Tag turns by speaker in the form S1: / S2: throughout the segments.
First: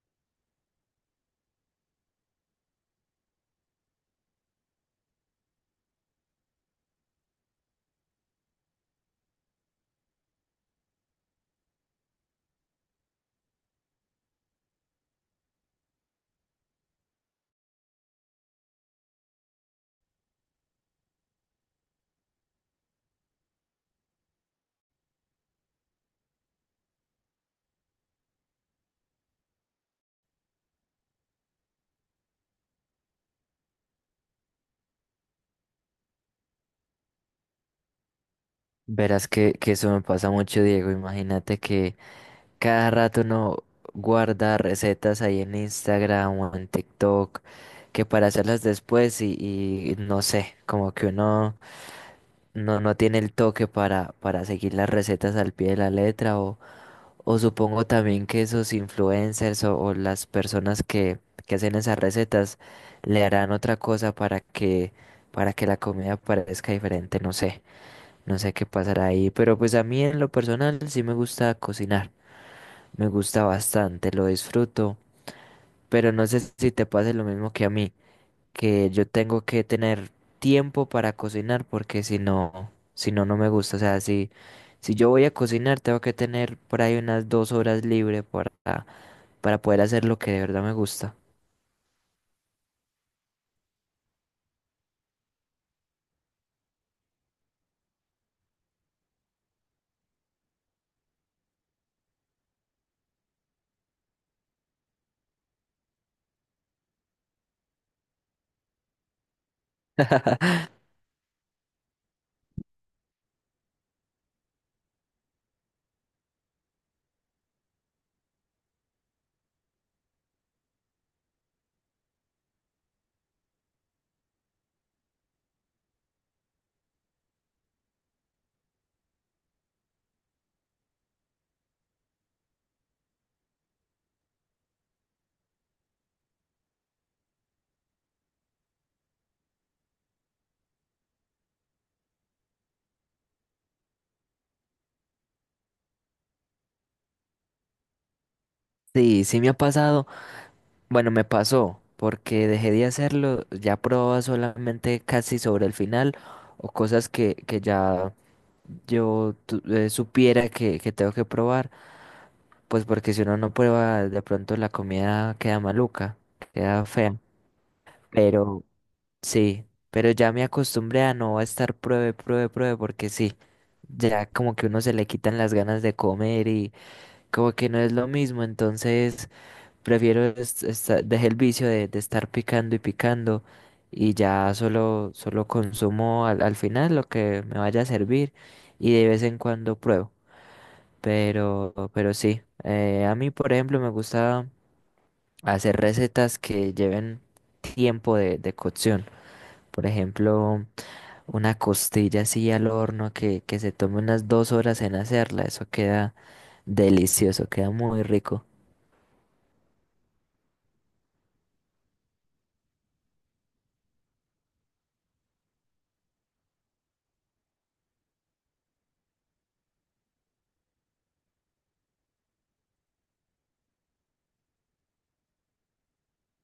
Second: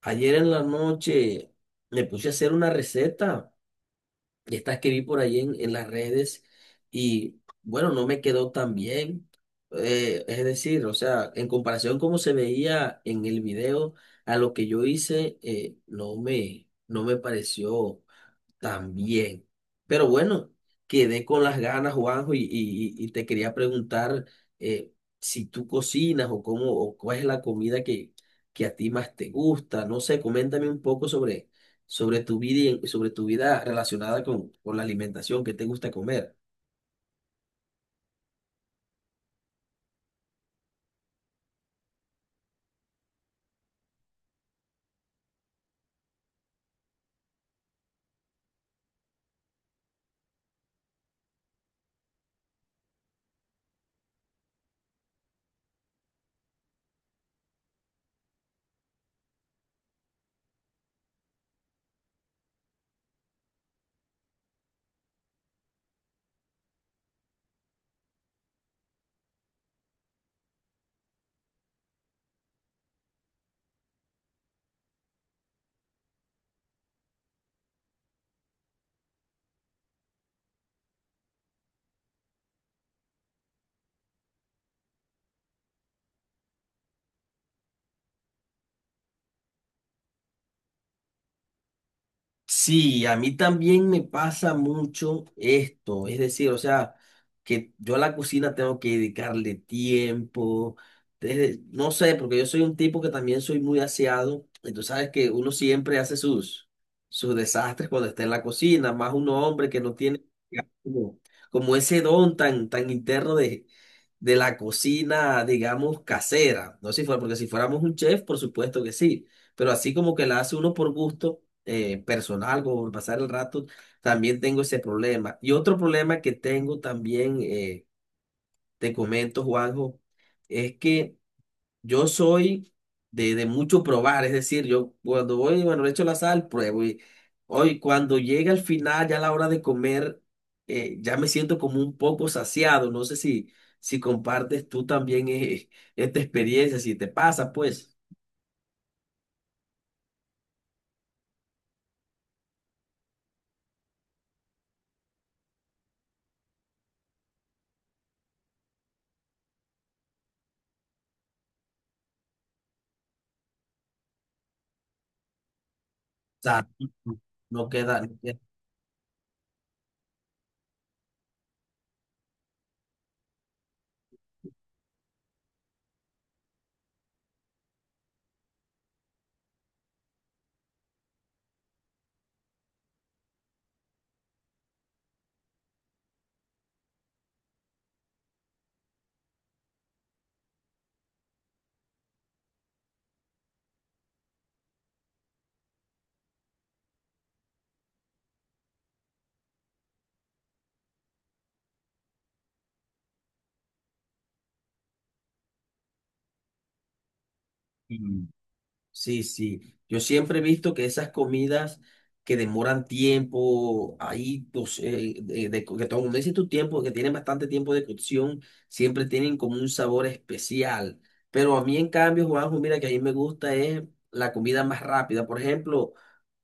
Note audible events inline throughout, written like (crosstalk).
S1: Ayer en la noche me puse a hacer una receta, y estas que vi por ahí en las redes, y bueno, no me quedó tan bien. Es decir, o sea, en comparación como se veía en el video, a lo que yo hice, no me pareció. También. Pero bueno, quedé con las ganas, Juanjo, y te quería preguntar eh, si tú cocinas o cómo o cuál es la comida que a ti más te gusta. No sé, coméntame un poco sobre tu vida y sobre tu vida relacionada con la alimentación, qué te gusta comer.
S2: Verás que eso me pasa mucho, Diego. Imagínate que cada rato uno guarda recetas ahí en Instagram o en TikTok, que para hacerlas después y no sé, como que uno no tiene el toque para seguir las recetas al pie de la letra. O supongo también que esos influencers o las personas que hacen esas recetas le harán otra cosa para que la comida parezca diferente, no sé. No sé qué pasará ahí, pero pues a mí en lo personal sí me gusta cocinar, me gusta bastante, lo disfruto, pero no sé si te pase lo mismo que a mí, que yo tengo que tener tiempo para cocinar porque si no, no me gusta, o sea, si yo voy a cocinar tengo que tener por ahí unas 2 horas libre para poder hacer lo que de verdad me gusta.
S1: Sí, a mí también me pasa mucho esto, es decir, o sea, que yo a la cocina tengo que dedicarle tiempo, no sé, porque yo soy un tipo que también soy muy aseado, y tú sabes que uno siempre hace sus desastres cuando está en la cocina, más un hombre que no tiene
S2: (laughs)
S1: como, como ese don tan, tan interno de la cocina, digamos, casera. No sé si fuera, porque si fuéramos un chef, por supuesto que sí, pero así como que la hace uno por gusto personal, como por pasar el rato, también tengo ese problema. Y otro problema que tengo también, te comento, Juanjo, es que yo soy de mucho probar, es decir, yo cuando voy, bueno, le echo la sal, pruebo y hoy cuando llega al final, ya a la hora de comer, ya me siento como un poco saciado. No sé si compartes tú también (laughs) esta experiencia, si te pasa, pues,
S2: Sí, sí me ha pasado. Bueno, me pasó, porque dejé de hacerlo, ya probaba solamente casi sobre el final o cosas que ya supiera que tengo que probar, pues porque si uno no prueba, de pronto la comida queda maluca,
S1: o sea,
S2: queda fea.
S1: no queda, no
S2: Pero sí, pero ya me acostumbré a no estar pruebe, pruebe, pruebe, porque sí, ya como que uno se le quitan las ganas de comer y como que no es lo mismo, entonces. Prefiero es dejé el vicio de estar picando y picando y ya solo consumo al final lo que me vaya a servir y de vez en cuando pruebo. Pero sí, a mí por ejemplo me gusta hacer recetas que lleven tiempo de cocción. Por ejemplo, una costilla así al horno que se tome unas 2 horas en hacerla. Eso queda delicioso, queda
S1: queda.
S2: muy rico.
S1: Sí, sí. Yo siempre he visto que esas comidas que demoran tiempo, ahí, pues, de que todo dice tu tiempo, que tienen bastante tiempo de cocción, siempre tienen como un sabor especial. Pero a mí, en cambio, Juanjo, mira que a mí me gusta es la comida más rápida. Por ejemplo,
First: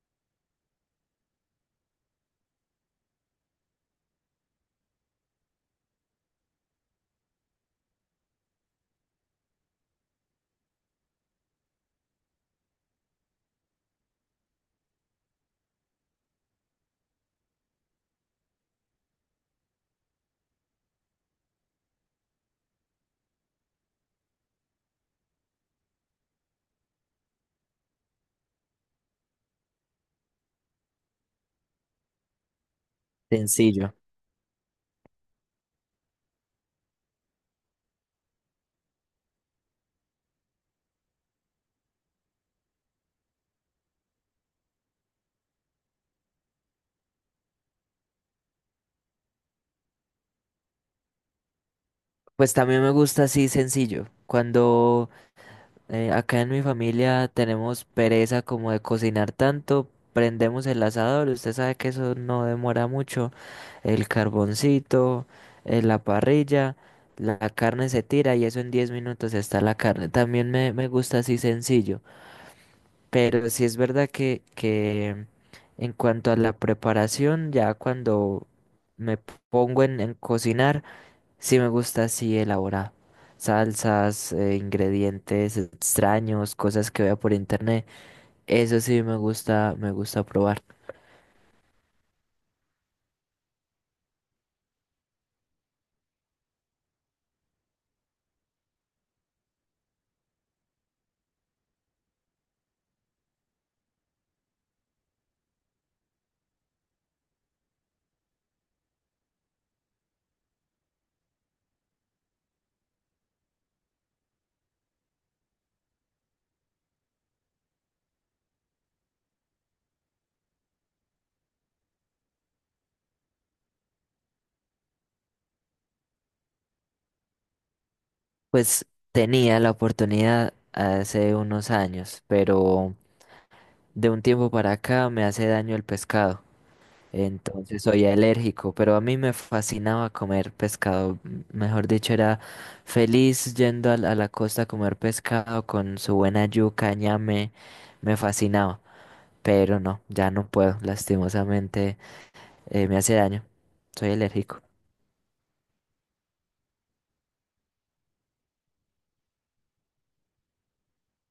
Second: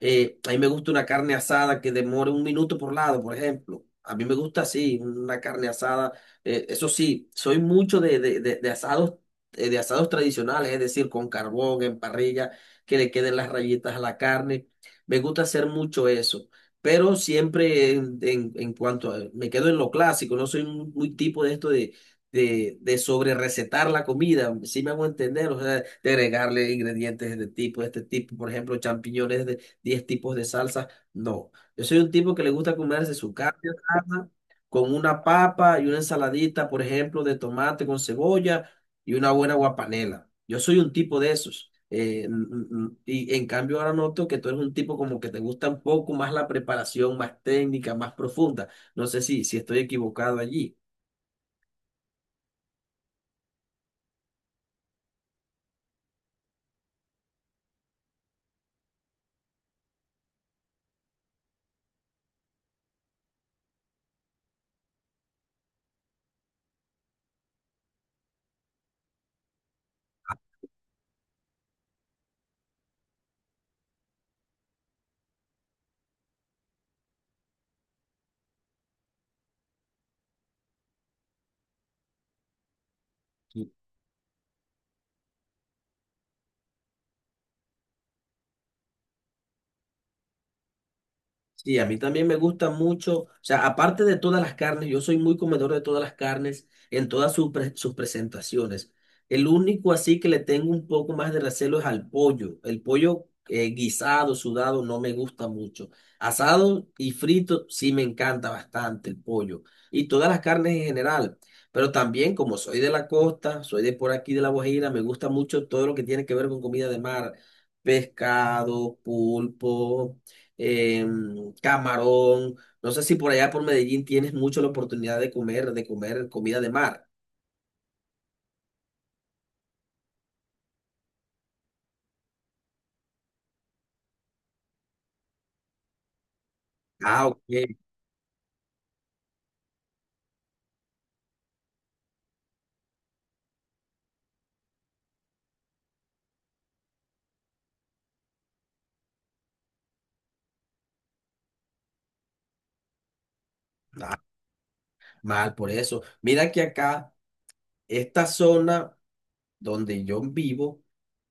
S1: a mí me gusta una carne asada que demore un minuto por lado, por ejemplo. A mí me gusta así, una carne asada. Eso sí, soy mucho de asados, de asados tradicionales, es decir, con carbón, en parrilla, que le queden las rayitas a la carne. Me gusta hacer mucho eso. Pero siempre en cuanto a, me quedo en lo clásico, no soy muy tipo de esto de sobre recetar la comida, si me hago entender, o sea, de agregarle ingredientes de este tipo, por ejemplo, champiñones 10 tipos de salsa. No, yo soy un tipo que le gusta comerse su carne
S2: Sencillo.
S1: asada con una papa y una ensaladita, por ejemplo, de tomate con cebolla y una buena guapanela. Yo soy un tipo de esos. Y en cambio ahora noto que tú eres un tipo como que te gusta un poco más la preparación, más técnica, más profunda. No sé si estoy equivocado allí.
S2: Pues también me gusta así sencillo. Cuando acá en mi familia tenemos pereza como de cocinar tanto, prendemos el asador. Usted sabe que eso no demora mucho. El carboncito, la parrilla, la carne se tira y eso en 10 minutos está la carne. También me gusta así sencillo. Pero sí es verdad que en cuanto a la preparación, ya cuando me pongo en cocinar. Sí me gusta así elaborado. Salsas, ingredientes extraños, cosas que vea por internet. Eso sí me gusta probar.
S1: Sí, a mí también me gusta mucho, o sea, aparte de todas las carnes, yo soy muy comedor de todas las carnes en todas sus presentaciones. El único así que le tengo un poco más de recelo es al pollo. El pollo guisado, sudado, no me gusta mucho. Asado y frito sí me encanta bastante el pollo y todas las carnes en general. Pero también como soy de la costa, soy de por aquí de La Guajira, me gusta mucho todo lo que tiene que ver con comida de mar, pescado, pulpo camarón. No sé si por allá por Medellín tienes mucho la oportunidad de comer comida de mar.
S2: Pues tenía la oportunidad hace unos años, pero de un tiempo para acá me hace daño el pescado.
S1: Ah, ok,
S2: Entonces soy alérgico, pero a mí me fascinaba comer pescado. Mejor dicho, era feliz yendo a la costa a comer pescado con su buena yuca, ñame. Me fascinaba. Pero no, ya no puedo, lastimosamente, me hace daño, soy alérgico.
S1: mal por eso. Mira que acá, esta zona. Donde yo vivo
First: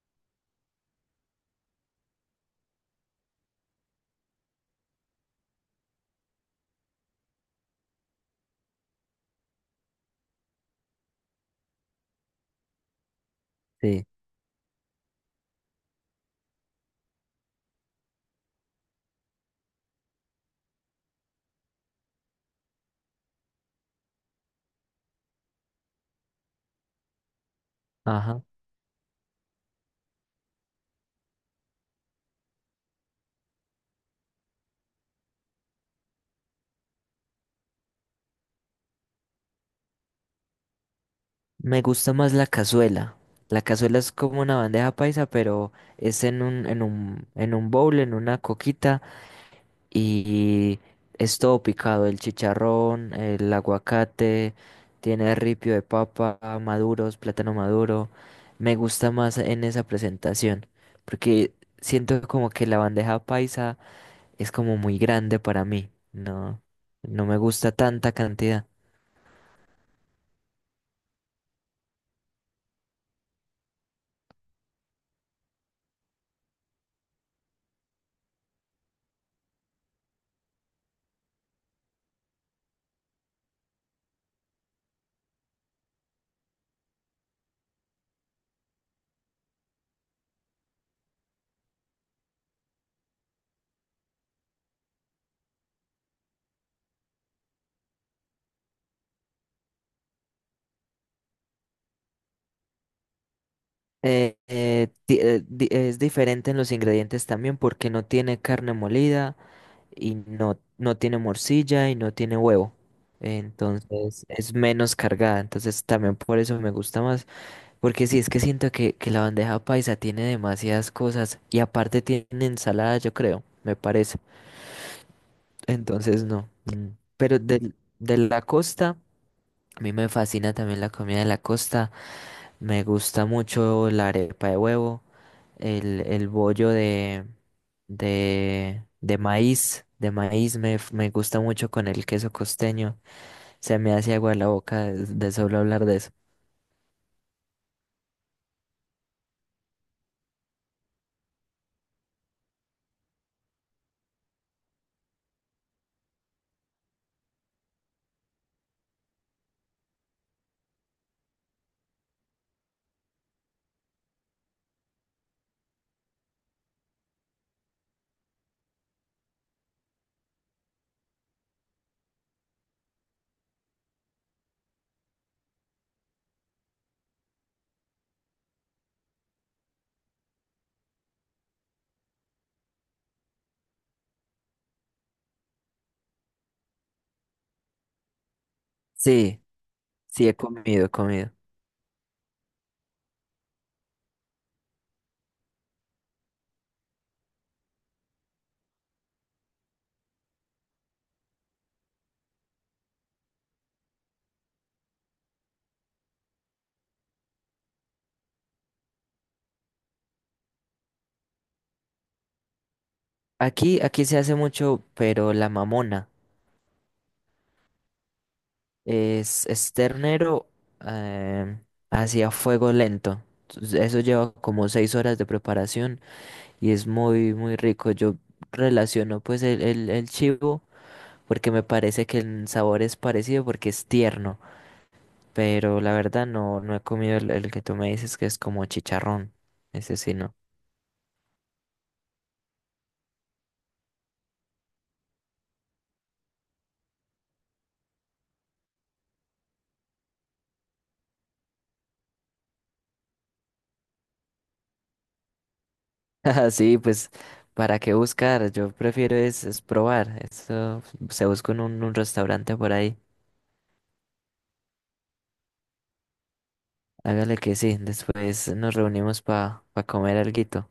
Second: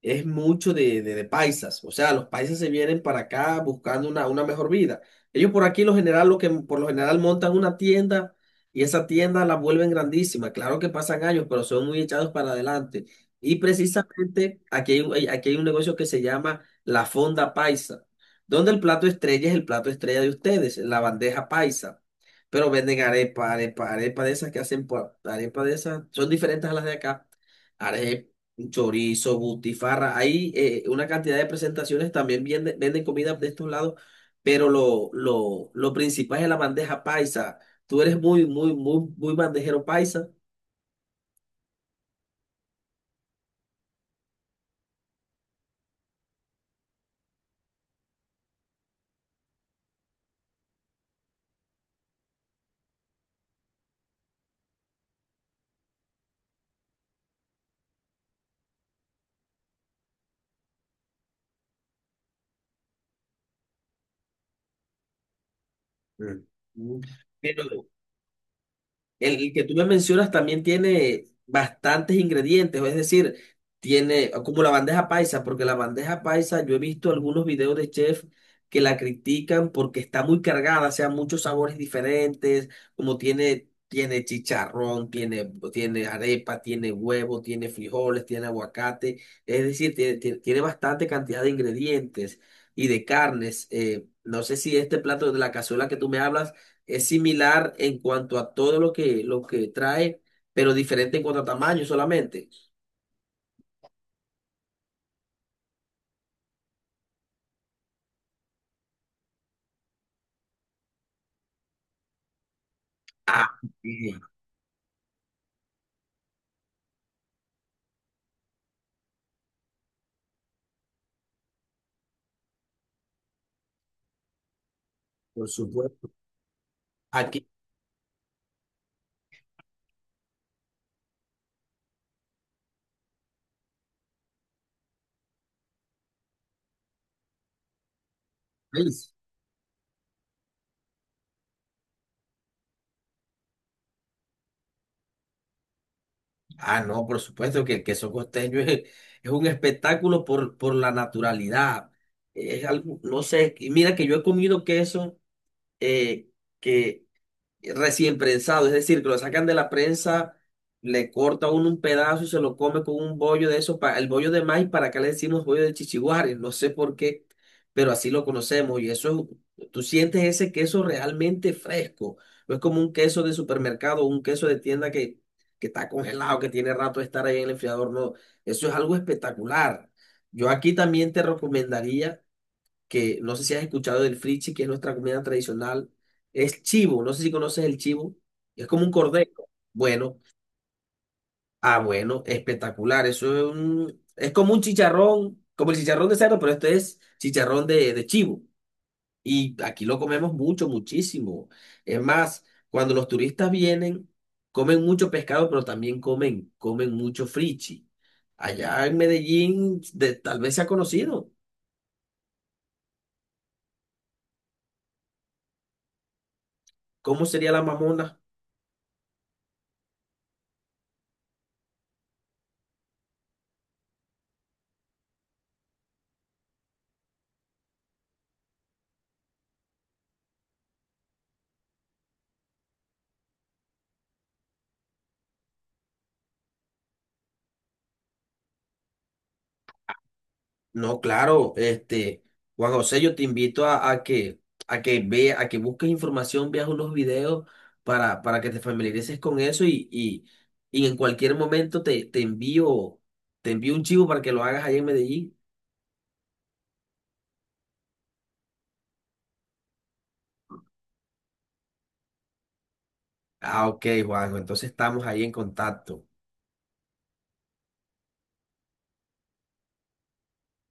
S1: es mucho de paisas. O sea, los paisas se vienen para acá buscando una mejor vida. Ellos por aquí lo general, lo que por lo general montan una tienda y esa tienda la vuelven grandísima. Claro que pasan años, pero son muy echados para adelante. Y
S2: Sí,
S1: precisamente aquí aquí hay un negocio que se llama la Fonda Paisa, donde el plato estrella es el plato estrella de ustedes, la bandeja paisa. Pero venden arepa, arepa, arepa de esas que hacen, por- arepa de esas, son diferentes a las de acá arepa,
S2: ajá.
S1: chorizo, butifarra. Hay una cantidad de presentaciones, también venden comida de estos lados, pero lo principal es la bandeja paisa. Tú eres muy bandejero paisa.
S2: Me gusta más la cazuela. La cazuela es como una bandeja paisa, pero es en un bowl, en una coquita, y es todo picado, el chicharrón, el aguacate, tiene ripio de papa, maduros, plátano maduro. Me gusta más en esa presentación, porque siento como que la bandeja paisa es como muy grande para mí.
S1: Mm.
S2: No,
S1: Mm.
S2: no me gusta
S1: Pero,
S2: tanta cantidad.
S1: el que tú me mencionas también tiene bastantes ingredientes, es decir, tiene como la bandeja paisa, porque la bandeja paisa yo he visto algunos videos de chef que la critican porque está muy cargada, o sea, muchos sabores diferentes, como tiene, tiene chicharrón, tiene arepa, tiene huevo, tiene frijoles, tiene aguacate, es decir, tiene bastante cantidad de ingredientes y de carnes. No sé si este plato de la cazuela que tú me hablas es similar en cuanto a todo lo que trae, pero diferente en cuanto a tamaño solamente.
S2: Es diferente en los ingredientes también porque no tiene carne molida y no tiene morcilla y no tiene huevo.
S1: Ah, bien,
S2: Entonces es menos cargada. Entonces también por eso me gusta más. Porque sí, es que siento que la bandeja paisa tiene demasiadas cosas y aparte tiene ensalada, yo creo, me parece.
S1: por supuesto.
S2: Entonces no. Mm. Pero
S1: Aquí,
S2: de la costa. A mí me fascina también la comida de la costa. Me gusta mucho la arepa de huevo, el bollo de,
S1: en el
S2: de,
S1: país.
S2: de maíz, de maíz me gusta mucho con el queso costeño. Se me hace agua la boca de solo hablar de eso.
S1: Ah, no, por supuesto que el queso costeño es un espectáculo por la naturalidad. Es algo, no sé, y mira que yo he comido queso eh, que recién prensado, es decir, que lo sacan de la prensa, le corta uno un pedazo y se lo come con un bollo de eso, el bollo de maíz, para acá le decimos bollo de chichiguares, no sé por qué, pero así lo conocemos y eso, es- tú sientes ese queso realmente fresco, no es como un queso de supermercado, un queso de tienda que está congelado, que tiene rato de estar ahí en el enfriador, no, eso es algo espectacular. Yo aquí también te recomendaría que no sé si has escuchado del frichi, que es nuestra comida tradicional, es chivo, no sé si conoces el chivo, es como un cordero.
S2: Sí,
S1: Bueno,
S2: sí, he comido, he comido.
S1: ah, bueno, espectacular, eso es un- es como un chicharrón, como el chicharrón de cerdo, pero este es chicharrón de chivo. Y aquí lo comemos mucho, muchísimo. Es más, cuando los turistas vienen, comen mucho pescado, pero también comen, comen mucho frichi. Allá en Medellín, de- tal vez se ha conocido.
S2: Aquí se hace mucho, pero la mamona
S1: ¿Cómo sería la mamona?
S2: es ternero, eh, hacia fuego lento. Entonces, eso lleva como 6 horas de preparación y es muy, muy rico. Yo relaciono pues el chivo porque me parece que el sabor es parecido porque es tierno, pero la verdad no he comido el que tú me dices que es como chicharrón. Ese sí no.
S1: No, claro, este, Juan José, yo te invito a que ve, a que busques información, veas unos videos para que te familiarices con eso y en cualquier momento te envío un chivo para que lo hagas ahí en Medellín.
S2: (laughs) Sí, pues para qué buscar, yo prefiero es probar. Esto se busca en un restaurante por ahí.
S1: Ah, ok, Juanjo, entonces estamos ahí en contacto.
S2: Hágale que sí, después nos reunimos para comer alguito.